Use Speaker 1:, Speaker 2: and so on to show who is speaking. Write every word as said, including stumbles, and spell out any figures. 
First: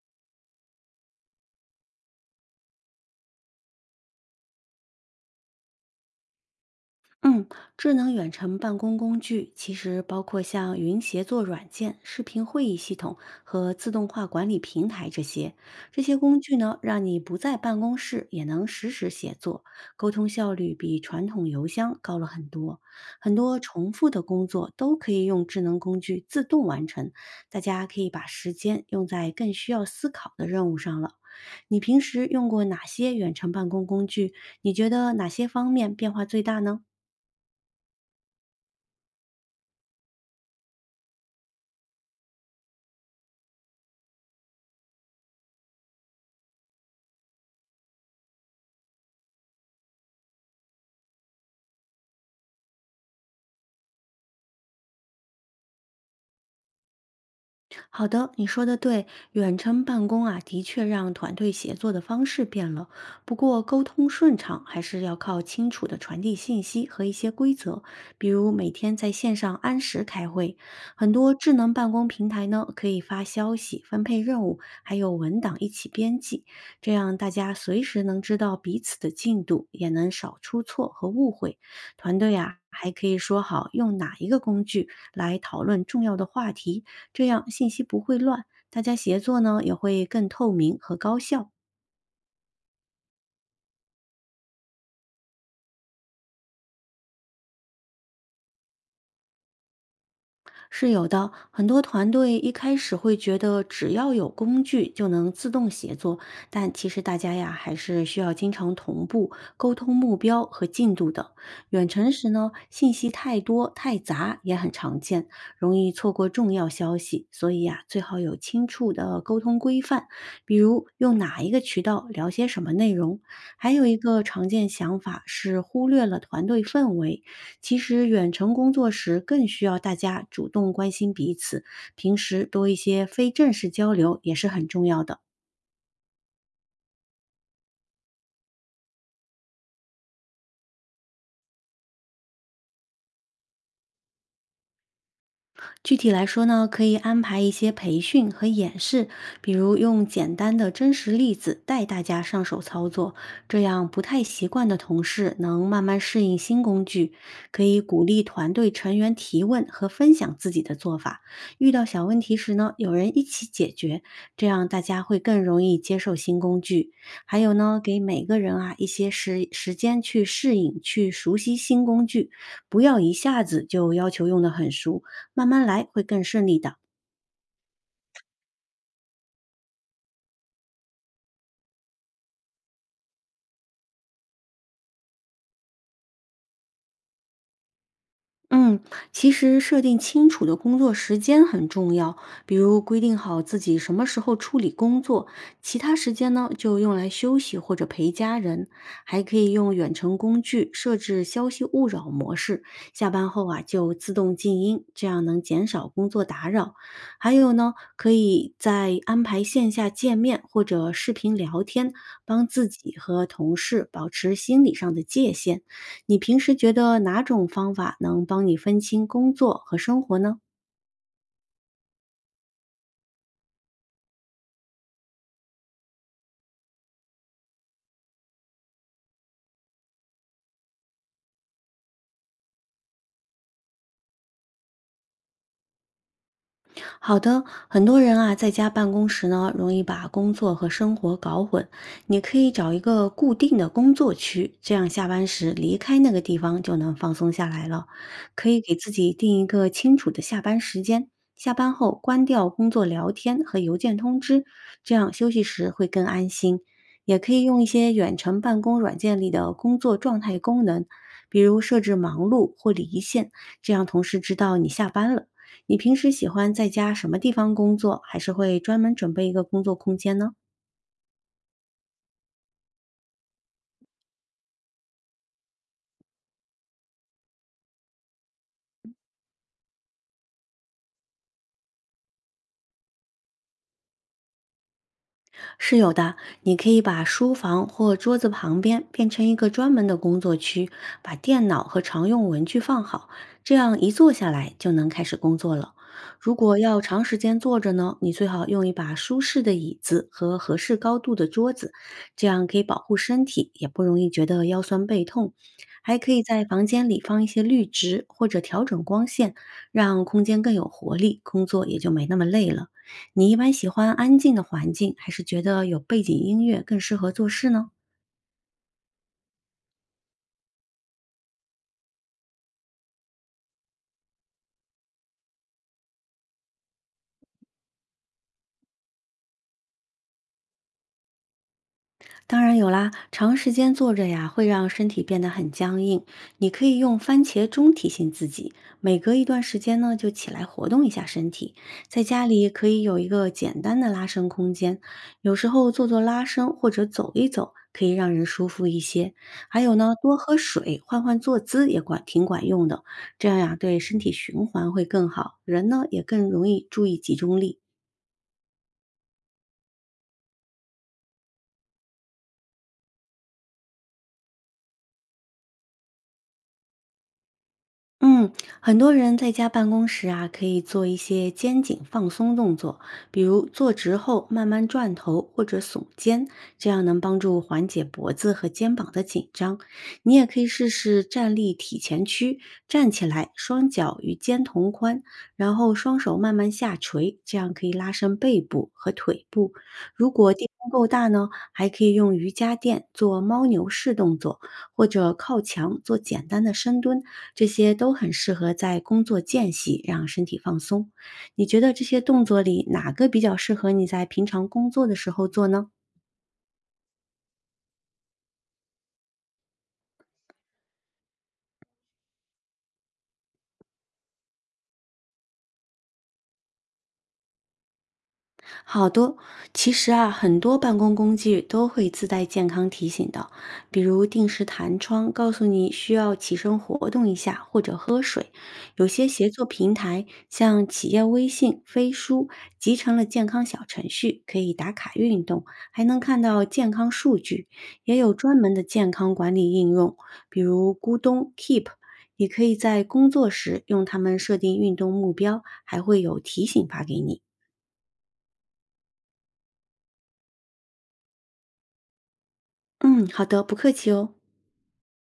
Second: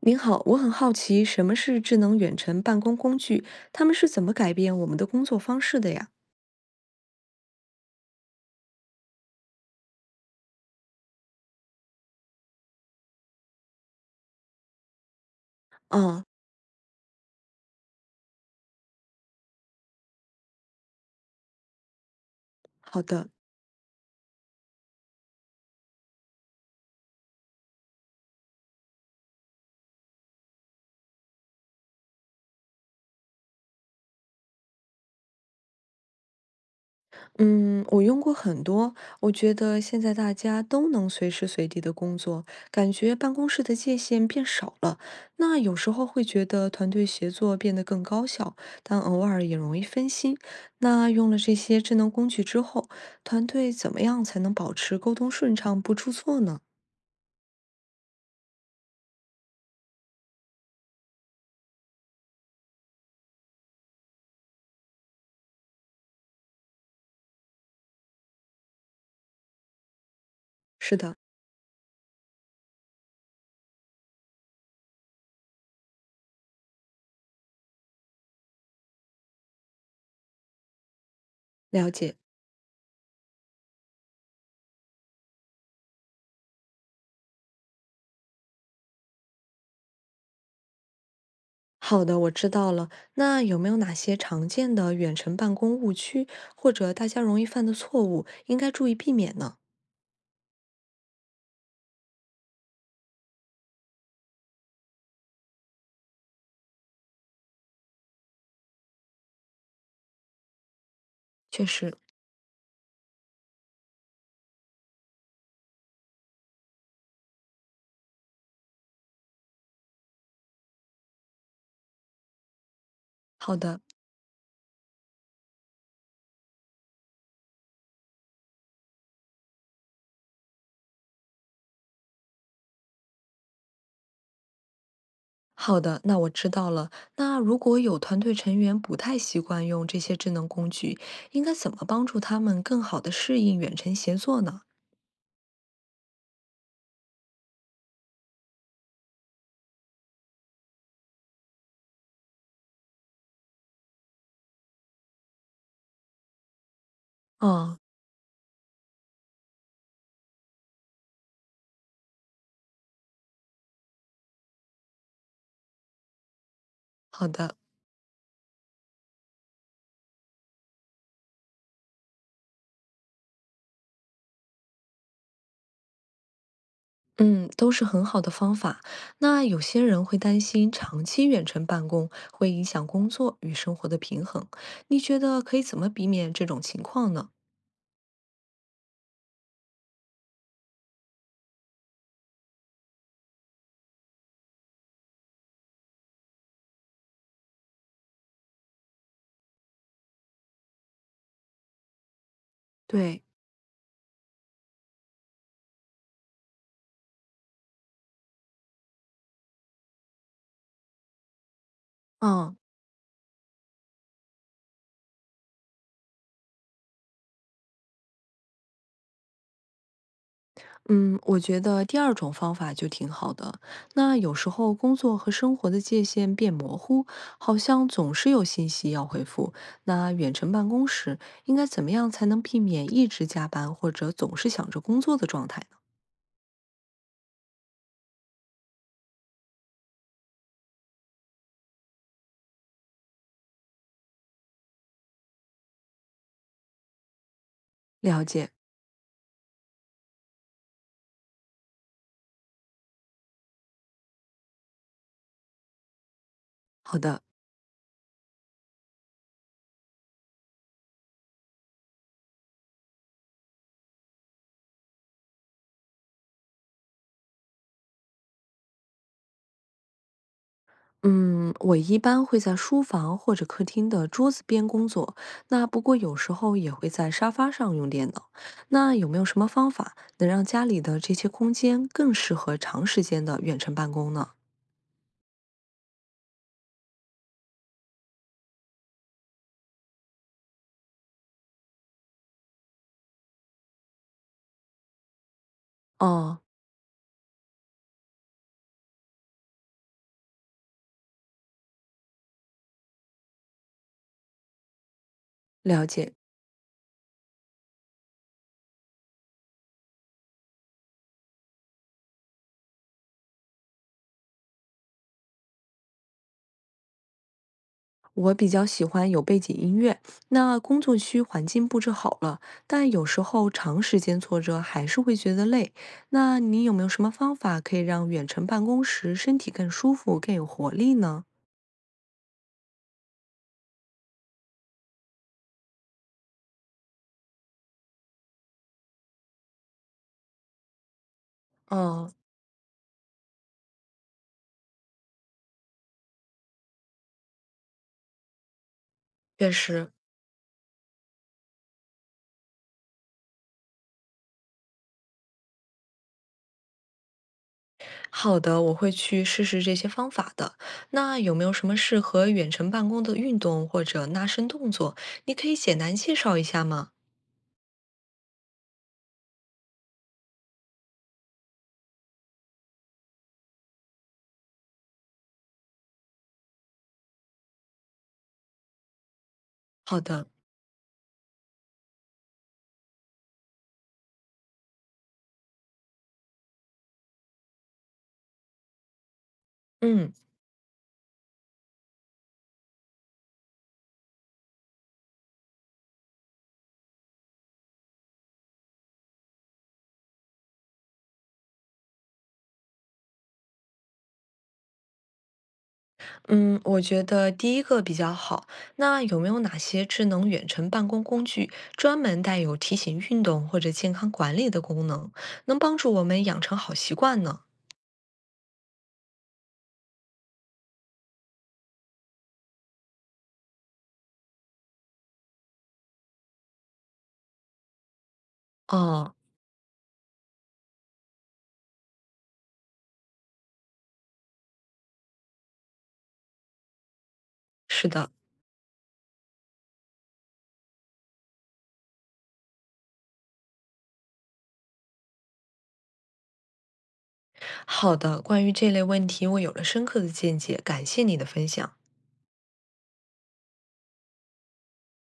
Speaker 1: 您好，我很好奇什么是智能远程办公工具，他们是怎么改变我们的工作方式的呀？
Speaker 2: 嗯，智能远程办公工具其实包括像云协作软件、视频会议系统和自动化管理平台这些。这些
Speaker 1: 嗯，
Speaker 2: 工具呢，让你不在办公室也能实时协作，沟通效率比传统邮箱高了很多。
Speaker 1: 好的，
Speaker 2: 很多重复的工作都可以用智能工具自动完成，大家可以把时间用在更需要思考的任务上了。你平时用过哪些远程办公工具？你觉得哪些方面变化最大呢？
Speaker 1: 嗯，我用过很多，我觉得现在大家都能随时随地的工作，感觉办公室的界限变少了。那有时候会觉得团队协作变得更高效，但偶尔也容易分心。那用了这些智能工具之后，团队怎么样才能保持沟通顺畅不出错呢？
Speaker 2: 好的，你说的对，远程办公啊，的确让团队协作的方式变了。不过，沟通顺畅还是要靠清楚的传递信息和一些规则，比如每天在线上按时开会。
Speaker 1: 是
Speaker 2: 很
Speaker 1: 的，
Speaker 2: 多智能办公平台呢，可以发消息、分配任务，还有文档一起编辑，这样大家随时能知道彼此的进度，也能少出错和误会。
Speaker 1: 了解。
Speaker 2: 团队啊，还可以说好用哪一个工具来讨论重要的话题。这样信息不会乱，大家协作呢也会更透明和高效。
Speaker 1: 好的，我知道了。那有没有哪些常见的远程办公误区，或者大家容易犯的错误，应该注意避免呢？
Speaker 2: 是有的，很多团队一开始会觉得只要有工具就能自动协作，但其实大家呀还是需要经常同步沟通目标和进度的。
Speaker 1: 确
Speaker 2: 远
Speaker 1: 实，
Speaker 2: 程时呢，信息太多太杂也很常见，容易错过重要消息，所以呀、最好有清楚的沟通规范，比如用哪一个渠道聊些什么内容。
Speaker 1: 好
Speaker 2: 还
Speaker 1: 的，
Speaker 2: 有一个常见想法是忽略了团队氛围，其实远程工作时更需要大家主动关心彼此，平时多一些非正式交流也是很重要的。
Speaker 1: 好的，那我知道了。那如果有团队成员不太习惯用这些智能工具，应该怎么帮助他们更好的适应远程协作呢？
Speaker 2: 具体来说呢，可以安排一些培训和演示，比如用简单的真实例子带大家上手操作，这样不太习惯的同事能慢慢适应新工具。可
Speaker 1: 嗯，
Speaker 2: 以鼓励团队成员提问和分享自己的做法，遇到小问题时呢，有人一起解决，这样大家会更容易接受新工具。
Speaker 1: 好
Speaker 2: 还有
Speaker 1: 的。
Speaker 2: 呢，给每个人啊一些时时间去适应、去熟悉新工具，不要一下子就要求用得很熟。慢慢来会更顺利的。
Speaker 1: 嗯，都是很好的方法。那有些人会担心长期远程办公会影响工作与生活的平衡，你觉得可以怎么避免这种情况呢？
Speaker 2: 嗯，其实设定清楚的工作时间很重要，比如规定好自己什么时候处理工作，其他时间呢就用来休息或者陪家人。还可以用远程工具设置消息勿扰模式，下
Speaker 1: 对，
Speaker 2: 班后啊就自动静音，这样能减少工作打扰。还有呢，可以在安排线下见面或者视频聊天，帮
Speaker 1: 嗯
Speaker 2: 自己和同事保持心理上的界限。你平时觉得哪种方法能帮你分清工作和生活呢？
Speaker 1: 嗯，我觉得第二种方法就挺好的。那有时候工作和生活的界限变模糊，好像总是有信息要回复。那远程办公时，应该怎么样才能避免一直加班或者总是想着工作的状态呢？
Speaker 2: 好的，很多人啊，在家办公时呢，容易把工作和生活搞混。你可以找一个固定的工作区，这样下班时离开那个地方就能放松下来了。
Speaker 1: 了
Speaker 2: 可
Speaker 1: 解，
Speaker 2: 以给自己定一个清楚的下班时间，下班后关掉工作聊天和邮件通知，这样休息时会更安心。
Speaker 1: 好
Speaker 2: 也
Speaker 1: 的。
Speaker 2: 可以用一些远程办公软件里的工作状态功能，比如设置忙碌或离线，这样同事知道你下班了。你平时喜欢在家什么地方工作，还是会专门准备一个工作空间呢？
Speaker 1: 嗯，我一般会在书房或者客厅的桌子边工作，那不过有时候也会在沙发上用电脑。那有没有什么方法能让家里的这些空间更适合长时间的远程办公呢？
Speaker 2: 是有的，你可以把书房或桌子旁边变成一个专门的工作区，把电脑和常用文具放好，这样一坐下来就能开始工作了。如
Speaker 1: 哦，
Speaker 2: 果要长时间坐着呢，你最好用一把舒适的椅子和合适高度的桌子，这样可以保护身体，也不容易觉得腰酸背痛。
Speaker 1: 了
Speaker 2: 还可
Speaker 1: 解。
Speaker 2: 以在房间里放一些绿植，或者调整光线，让空间更有活力，工作也就没那么累了。你一般喜欢安静的环境，还是觉得有背景音乐更适合做事呢？
Speaker 1: 我比较喜欢有背景音乐，那工作区环境布置好了，但有时候长时间坐着还是会觉得累。那你有没有什么方法可以让远程办公时身体更舒服、更有活力呢？
Speaker 2: 当然有啦，长时间坐着呀，会让身体变得很僵硬。你可以用番茄钟提醒自己，每隔一段时间呢，就起来活动一下身体。在
Speaker 1: 哦，
Speaker 2: 家里可以有一个简单的拉伸空间，有时候做做拉伸或者走一走，可以让人舒服一些。
Speaker 1: 确
Speaker 2: 还有
Speaker 1: 实，
Speaker 2: 呢，多喝水，换换坐姿也管挺管用的。这样呀，对身体循环会更好，人呢也更容易注意集中力。
Speaker 1: 好的，我会去试试这些方法的。那有没有什么适合远程办公的运动或者拉伸动作？你可以简单介绍一下吗？
Speaker 2: 嗯，很多人在家办公时啊，可以做一些肩颈放松动作，比如坐直后慢慢转头或者耸肩，这样能帮助缓解脖子和肩膀的紧张。
Speaker 1: 好
Speaker 2: 你也
Speaker 1: 的，
Speaker 2: 可以试试站立体前屈，站起来，双脚与肩同宽，然后双手慢慢下垂，这样可以拉伸背部和腿部。如
Speaker 1: 嗯
Speaker 2: 果地方够大呢，还可以用瑜伽垫做猫牛式动作。或者靠墙做简单的深蹲，这些都很适合在工作间隙让身体放松。你觉得这些动作里哪个比较适合你在平常工作的时候做呢？
Speaker 1: 嗯，我觉得第一个比较好。那有没有哪些智能远程办公工具专门带有提醒运动或者健康管理的功能，能帮助我们养成好习惯呢？
Speaker 2: 好的，其实啊，很多办公工具都会自带健康提醒的，比如定时弹窗告诉你需要起身活动一下或者喝水。有些
Speaker 1: 哦，
Speaker 2: 协作平台，像企业微信、飞书，集成了健康小程序，可以打卡运动，还能看到健康数据。
Speaker 1: 是
Speaker 2: 也
Speaker 1: 的，
Speaker 2: 有专门的健康管理应用，比如咕咚 Keep。你可以在工作时用它们设定运动目标，还会有提醒发给你。
Speaker 1: 好的。关于这类问题，我有了深刻的见解，感谢你的分享。
Speaker 2: 嗯，好的，不客气哦。